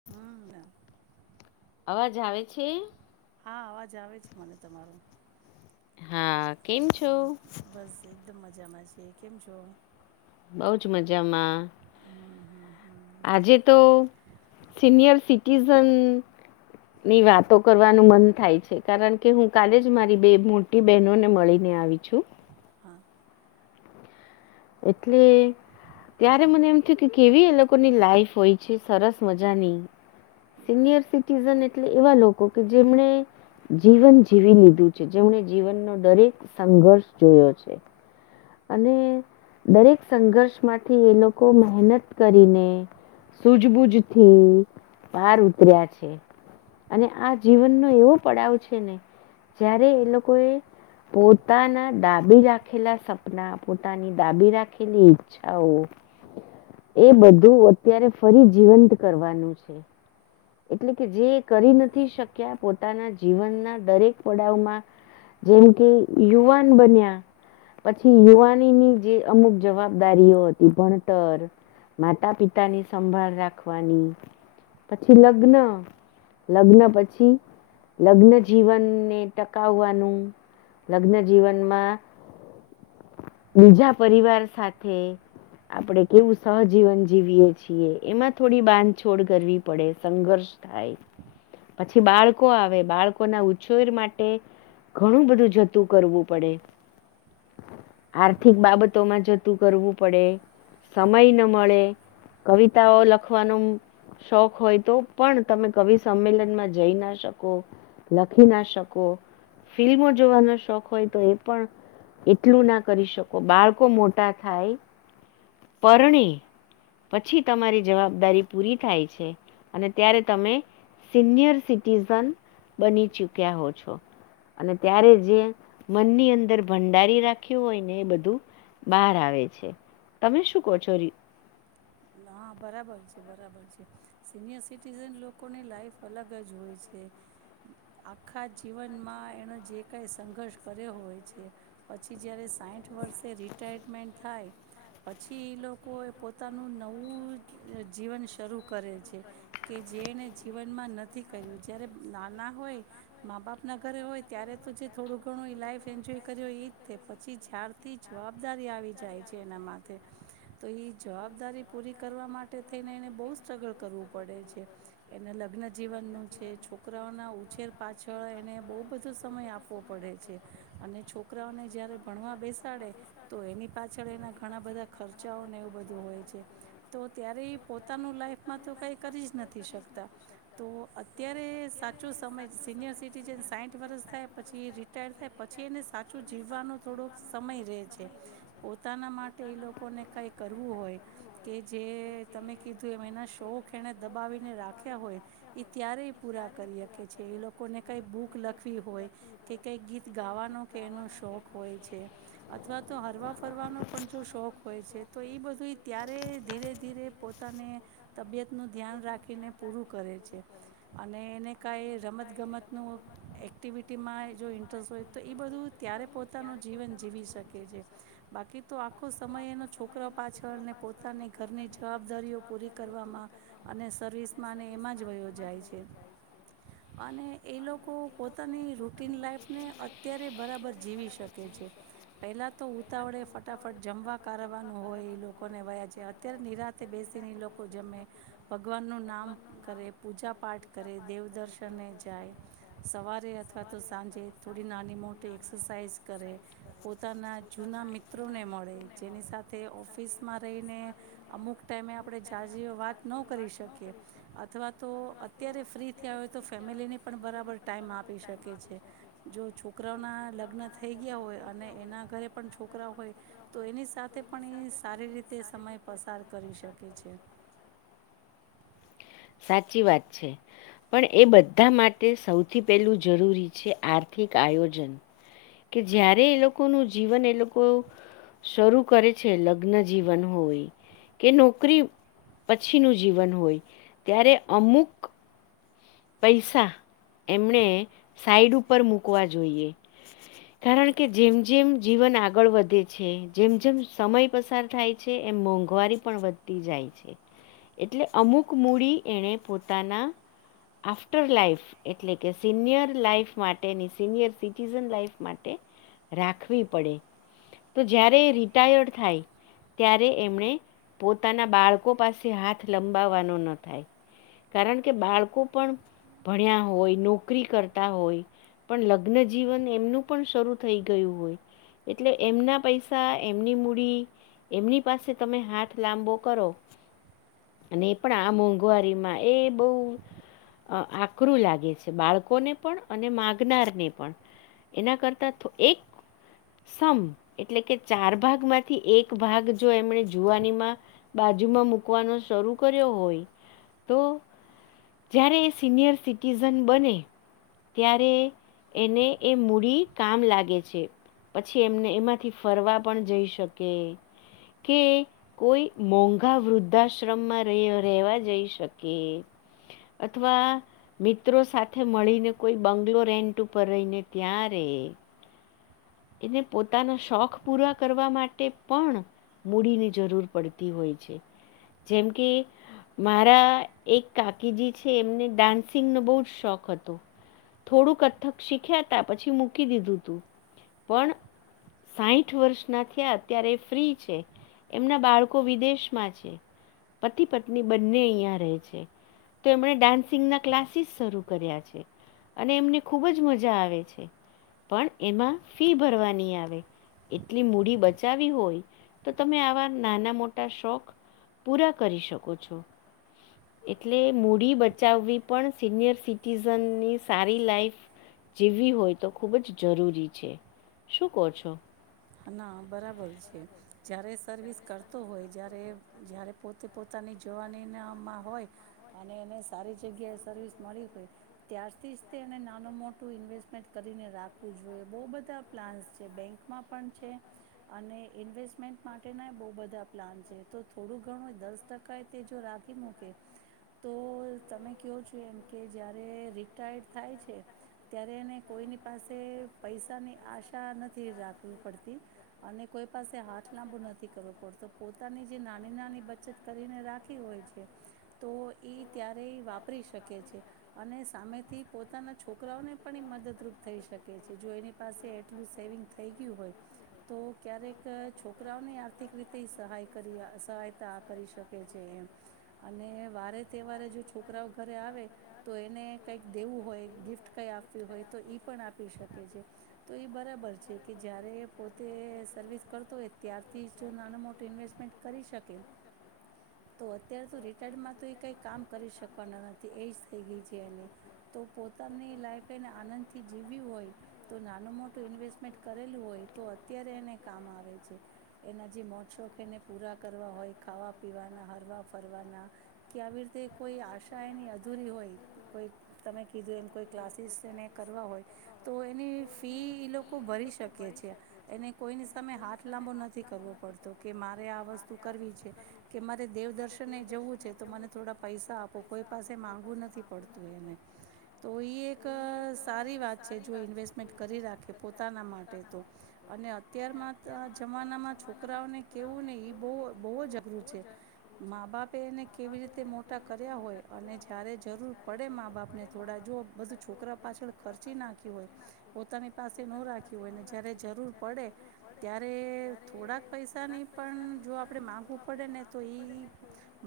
[unintelligible] અવાજ આવે છે. હા અવાજ આવે છે મને તમારો. હા કેમ છો. હા બસ એકદમ મજામાં છે કેમ છો. બહુ જ મજામાં. હમ હમ હમ આજે તો સિનિયર સિટીઝન ની વાતો કરવાનું મન થાય છે કારણ કે હું કાલે જ મારી બે મો મોટી બહેનોને મળીને આવી છું. હા. એટલી ત્યારે મને એમ થયું કે કેવી એ લોકોની લાઈફ હોય છે સરસ મજાની. સિનિયર સિટીઝન એટલે એવા લોકો કે જેમને જીવન જીવી લીધું છે જેમણે જીવનનો દરેક સંઘર્ષ જોયો છે. અને દરેક સંઘર્ષમાંથી એ લોકો મહેનત કરીને સુૂજબુજ થી પાર ઉતર્યા છે. અને આ જીવનનો એવો પડાવ છે ને જ્યારે એ લોકો એ પોતાના ડાબી રાખેલા સાપ સપના પોતાની ડાબી રાખેલી ઈચ્છાઓ એ બધું અત્યારે ફરી જીવંત કરવાનું છે. એટલે કે જે કરી નથી શક્યા પોતાના જીવનના દરેક પડાવમાં જેમ કે યુવાન બન્યા પછી યુવાનીની જે અમુક જવાબદારીઓ હતી ભણતર માતા પિતા ની સંભાળ રાખવાની પછી લગ્ન લગ્ન પછી લગ્ન જીવનને ટકાવવાનું લગ્ન જીવનમાં બીજા પરિવાર સાથે આપડે કેવું સહજીવન જીવીએ છીએ એમાં થોડી બાંધછોડ કરવી પડે સંઘર્ષ થાય પછી થી બાળકો આવે બાળકો ના ઉછોર માટે ઘણું બધું જતું કરવું પડે આર્થિક બાબતોમાં જતું કરવું પડે સમય ન મળે કવિતાઓ લખવાનું શોખ હોય તો પણ તમે કવિ સંમેલનમાં જઈ ના શકો લખી ના શકોકો ફિલ્મો જોવાનો શોખ હોય તો એ પણ એટલું ના કરી શકો બાળકો મોટા થાય પરણી પછી તમારી જવાબદારી પૂરી થાય છે છે અને ત્યારે તમે સિનિયર સિટીિઝન બની ચૂક્યા હો છો. અને ત્યારે જે મનની અંદર ભંડારી રાખ્યું હોય ને એ બધું બહાર આવે છે તમે શું કહો છો? ના બરાબર છે બરાબર છે સિનિયર સિટીઝન લોકોની લાઈફ અલગ જ હોય છે આખા જીવનમાં એણે જે કાઈ સંઘર્ષ કર્યો હોય છે પછી જય્યારે સાઠ વર્ષે રિટાયરમેન્ટ થાય પછી એ લોકોએ પો પોતાનું નવું જીવન શરૂ કરે છે. કે જે એણે જીવનમાં નથી કર્યું જ્યારે નાના હોય મા બાપના ઘરે હોય ત્યારે તો જે થોડું ઘણું લાઈફ એન્જોય કર્યો એઈ પછી થી જવાબદારી આવી જાય છે એના માથે તો ઈ જવાબદારી પૂરી કરવા માટે થઈને એને બહુ જ સ્ટ્રગલ કરવું પડે છે. એને લગ્નજીવનનું છે છોકરાઓના ઉછેર પાછળ એને બહુ બધો સમય આપવો પડે છે અને છોકરાઓને જયારે ભણવા બેસાડે તો એની પાછળ એના ઘણા બધા ખર્ચાઓ ને એવું બધું હોય છે તો ત્યારે પોતાનું લાઈફમાં તો કઈ કરી જ નથી શકતા તો અત્યારે સાચો સમય સિનિયર સિટીઝન સાઠ વર્ષ થાય પછી રી રિટાયર થાય પછી એને સાચું જીવવાનો થોડોક સમય રે છે પોતાના માટે એ લોકોને કઈ કરવું હોય કે જે તમે કીધું એમ એના શોખ એણે દબાવીને રાખ્યા હોય એ ત્યારેય પૂરા કરી શકે છે એ લોકોને કંઈ બુક લખવી હોય કે કઈ ગીત ગાવાનો કે એનો શોખ હોય છે અથવા તો હરવા ફરવાનો પણ જો શોખ હોય છે તો એ બધું ત્યારે ધીરે ધીરે પોતાને તબિયત નું ધ્યાન રાખીને પૂરું કરે છે અને એને કાંઈ રમતગમતનું એક્ટિવિટીમાં જો ઇન્ટરેસ્ટ હોય તો એ બધું ત્યારે પોતાનું જીવન જીવી શકે છે બાકી તો આખો સમય એ છોક છોકરાઓ પાછળને પોતાની ઘરની જવાબદારીઓ પૂરી કરવામાં અને સર્વિસમાં અને એમાં જ વયો જાય છે અને એ લોકો પોતાની રૂટીન લાાઈફને અત્યારે બરાબર જીવી શકે છે પહેલા તો ઉતાવળે ફટાફટ જમવા કારણ કરવાનું હોય એ લોકોને વયા છે અત્યારે નિરાતે બેસીને એ લોકો જમે ભગવાનનું નામ કરે પૂજા પાઠ કરે દેવદર્શનને જાય સવારે અથવા તો સાંજે થોડી નાની મોટી એક્સરસાાઈઝ કરે પોતાના જૂના મિત્ર મિત્રો ને મળે જેની સાથે ઓફિસ માં રહીને અમુક ટાઈમે આપણે જા વાત ન કરી શકીએ અથવા તો અત્યારે ફ્રી થયા હોય તો ફેમિલીને પણ બરાબર ટાઈમ આપી શકે છે જો છોકરા છોકરાઓના લગ્ન થઈ ગયા હોય અને એના ઘરે પણ છોકરા હોય તો એની સાથે પણ એ સારી રીતે સમય પસાર કરી શકે છે સાચી વાત છે પણ એ બધા માટે સૌથી પહેલું જરૂરી છે આર્થિક આયોજન કે જયારે એ લોકો નુ જીવન એ લોકો એ લોકો શરૂ કરે છે લગ્ન જીવન હોય કે નોકરી પછી નું જીવન હોય ત્યારે અમુક પૈસા એમણે સાઈડ ઉપર મૂકવા જોઈએ કારણ કે જેમ જેમ જીવન આગળ વધે છે જેમ જેમ સમય પસાર થાય છે એમ મોંઘવારી પણ વધતી જાય છે એટલે અમુક મૂડી એણે પોતાના આફ્ટર લાઈફ એટલે કે સિનિયર લાઈફ માટે ની સિનિયર સિટીઝન લાઈફ માટે રાખવી પડે તો જય્યારે એ રિટાયર્ડ થાય ત્યારે એમણે પોતાના બાળકો પાસે હાથ લંબાવવાનો ન થાય કારણ કે બાળકો પણ ભણ્યા હોય નોકરી કરતા હોય પણ લગ્નજીવન એમનું પણ શરૂ થઈ ગયું હોય એટલે એમના પૈસા એમની મૂડી એમની પાસે તમે હાથ લાંબો કરો અને એ પણ આ મોંઘવારીમાં એ બહુ અ આકરું લાગે છે બાળકોને પણ અને માગનારને પણ એના કરતા તો એક સમ એટલે કે ચાર ભાગ માંથી એક ભાગ જો એમણે જુવાનીમાં બાજુમાં મૂકવાનો શરૂ કર્યો હોય તો જ્યારે એ સિનિયર સિટીઝન બને ત્યારે એને એ મૂડી કામ લાગે છે પછી એમને એમાંથી ફરવા પણ જઈ શકે કે કોઈ મોંઘા વૃદ્ધાશ્રમમાં રહેેવા જઈ શકે અથવા મિત્રો સાથે મળીને કોઈ બંગ્લો એેન્ટ ઉપર રહીને ત્યા રહીયે એને પોતાના શોખ પૂરા કરવા માટે પણ મૂડીની જરૂર પડતી હોય છે જેમ કે મારા એક કાકીજી છે એમને ડાન્સિંગ નો બહ જ શોખ હતો થોડું કથક શીખ્યા હતા પછી મૂકી દીધું તું પણ સાઠ વર્ષ ના થયા અત્યારે ફ્રી છે એમના બાળકો વિદેશમાં છે પતિ પત્ની બંને અહિયાં રહે છે તો એમણે ડાન્સિંગના ક્લાસીસ શરૂ કર્યા છે અને એમને ખુબ જ મજા આવે છે પણ એમાં ફી ભરવાની આવે એટલી મૂડી બચાવી હોય તો તમે આવા નાના મોટા શોખ પૂરા કરી શકો છો એટલે મૂડી બચાવવી પણ સિનિયર સિટીઝનની સારી લાઈફ જીવવી હોય તો ખૂબ જ જરૂરી છે શું કહો છો ના બરાબર છે જ્યારે સર્વિસ કરતો હોય જ્યારે, જ્યારે પોતે પોતાની જવાનીમાં હોય અને એને સારી જગ્યાએ સર્વિસ મળી હોય ત્યારથી જ તે એને નાનું મોટું ઇન્વેસ્ટમેન્ટ કરીને રાખવું જોઈએ બહુ બધા પ્લાન્સ છે બેંકમાં પણ છે અને ઇન્વેસ્ટમેન્ટ માટેના બહુ બધા પ્લાન છે તો થોડું ઘણું દસ ટકા કાય તે જો રાખી મૂકે તો તમે કયો છો એમ કે જ્યારે રિટાયર્ડ થાય છે ત્યારે એને કોઈની પાસે પૈસાની આશા નથી રાખવી પડતી અને કોઈ પાસે હાથ લાંબુ નથી કરવો પડતો પોતાની જે નાની નાની બચત કરીને રાખી હોય છે તો એઈ ત્યારેય વાપરી શકે છે અને સામેથી પોતાના છોકરાઓને પણ ઈ મદદરૂપ થઈ શકે છે જો એની પાસે એટલું સેવિંગ થઈ ગયું હોય તો ક્યારેક છોકરાઓને આર્થિક રીતેઈ સહાય કરી સહાયતા કરી શકે છે એમ અને વારે તહેવારે જો છોકરાઓ ઘરે આવે તો એને કઈક દેવું હોય ગિફ્ટ કઈ આપવી હોય તો ઈ પણ આપી શકે છે તો ઈ બરાબર છે કે જ્યારે પોતે સર્વિસ કરતો હોય ત્યારથી જો નાના મોટું ઇન્વેસ્ટમેન્ટ કરી શકે તો અત્યારે શુ રિટાયર્ડમાં તો એ કઈ કામ કરી શકવાના નથી એજ થઈ ગઈ છે એને તો પોતાની લાઈફ એને આનંદથી જીવ્યું હોય તો નાનું મોટું ઈન્વેસ્ટમેન્ટ કરેલું હોય તો અત્યારે એને કામ આવે છે એના જે મોજ શોખ એને પૂરા કરવા હોય ખાવા પીવાના, હરવા ફરવાના કે આવી રીતે કોઈ આશા એની અધૂરી હોય કોઈ તમે કીધું એમ કોઈ ક્લાસીસ એને કરવા હોય તો એની ફી ઈ લોકો ભરી શકે છે એને કોઈની સામે હાથ લાંબો નથી કરવો પડતો કે મારે આ વસ્તુ કરવી છે કે મારે દેવદર્શન એ જવું છે તો મને થોડા પૈસા આપો કોઈ પાસે માગું નથી પડતું એને તો ઈ એક સારી વાત છે જો ઇન્વેસ્ટમેન્ટ કરી રાખે પોતાના માટે તો અને અને અત્યારમાં જમાનામાં છોકરાઓને કેવું ને એ બહુ, બહુ જ અઘરું છે મા-બાપ એને કેવી રીતે મોટા કર્યા હોય અને જ્યારે જરૂર પડે મા-બાપને થોડા જો બધું છોકરા પાછળ ખર્ચી નાખ્યું હોય પોતાની પાસે ન રાખ્યું હોયને જ્યારે જરૂર પડે ત્યારે થોડાક પૈસાની પણ જો આપણે માગવું પડે ને તો ઈ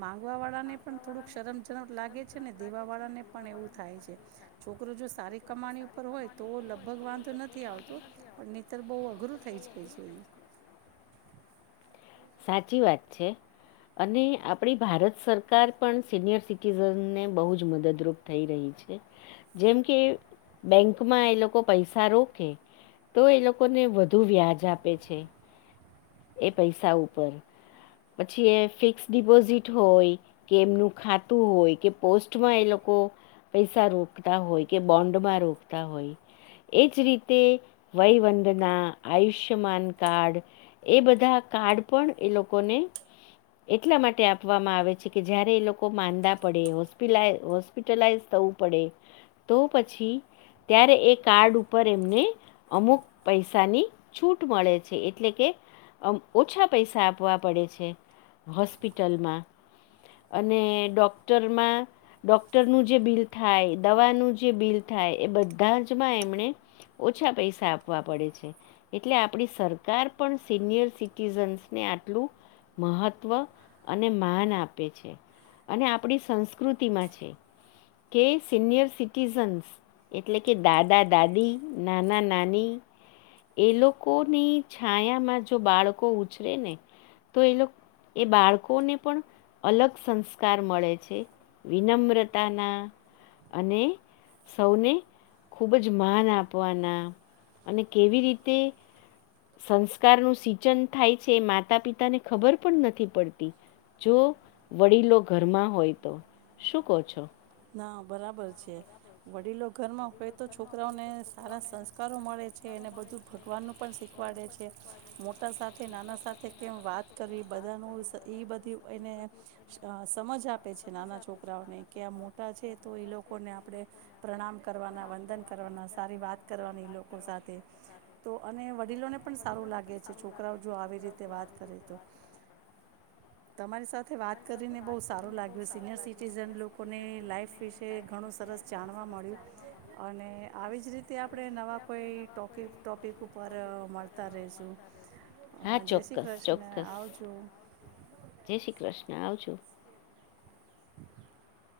માંગવાવાળા ને પણ થોડુંક શરમજનક લાગે છે ને દેવાવાળાને પણ એવું થાય છે છોકરો જો સારી કમાણી પર હોય તો લગભગ વાંધો નથી આવતો પણ નહીતર બહુ અઘરું થઈ જાય છે ઈ સાચી વાત છે અને આપણી ભારત સરકાર પણ સિનિયર સિટીઝનને બહુ જ મદદરૂપ થઈ રહી છે જેમ કે બેંકમાં એ લોકો પૈસા રોકે તો એ લોકોને વધુ વ્યાજ આપે છે એ પૈસા ઉપર, પછી એ ફિક્સ ડિપોઝિટ હોય કે એમનું ખાતું હોય કે પોસ્ટમાં એ લોકો પૈસા રોકતા હોય કે બોન્ડ માં રોકતા હોય એજ રીતે વહીવંદના, આયુષ્યમાન કાર્ડ એ બધા કાર્ડ પણ એ લોકોને એટલા માટે આપ આપવામાં આવે છે કે જયારે એ લોકો માંદા પડે હોસ્પિ હોસ્પિટલાઈઝ થવું પડે તો પછી ત્યારે એ કાર્ડ ઉપર એમને અમુક પૈસાની છૂટ મળે છે એટલે કે અમ ઓછા પૈસા આપવા પડે છે હોસ્પિટલમાં અને ડોક્ટરમાં ડોક્ટરનું જે બિલ થાય દવાનું જે બિલ થાય એ બધાજ માં એમણે ઓછા પૈસા આપવા પડે છે. એટલે આપણી સરકાર પણ સિનિયર સિટીઝન્સને આટલું મહત્વ અને માન આપે છે અને આપણી સંસ્કૃતિમાં છે. કે સીનિયર સિટીઝન્સ એટલે કે દાદા દાદી નાના નાની એ લોકોની છાયામાં જો બાળકો ઉછરે ને તો એ લોક એ બાળ કોને પણ અલગ સંસ્કાર મળે છે વિનમ્રતાના અને. સૌને ખૂબ જ માન આપવાના અને કેવી રીતે. સંસ્કારનું સિંચન થાય છે એ માતા પિતા ને ખબર પણ નથી પડતી. જો વડીલો ઘરમાં હોય તો શું કહો છો. ના બરાબર છે. વડીલો ઘરમાં હોય તો છોકરાઓને સારા સંસ્કારો મળે છે અનેને બધું ભગવાનનું પણ શીખવાડે છે મોટા સાથે નાના સાથે કેમ વાત કરવી બધાનું એ બધી એને અ સમજ આપે છે નાના છોકરાઓને કે આ મો ટા છે તો એ લોકોને આપણે પ્રણામ કરવાના વંદન કરવાના સારી વાત કરવાની એ લોકો સાથે તો અને વડીલોને પણ સારું લાગે છે છોકરાઓ જો આવી રીતે વાત કરે તો. તમારી સાથે વાત કરીને બહુ સારું લાગ્યું સિનિયર સિટીઝન લોકોને લાઈફ વિશે ઘણું સરસ જાણવા મળ્યું અને આવી જ રીતે આપણે નવા કોઈ ટોપિક ટોપિક ઉપર અ મળતા રેશું હા જય શ્રી ચોક્કસ કૃષ્ણ ચોક્કસ આવજો. જય શ્રી કૃષ્ણ આવજો. [unintelligible]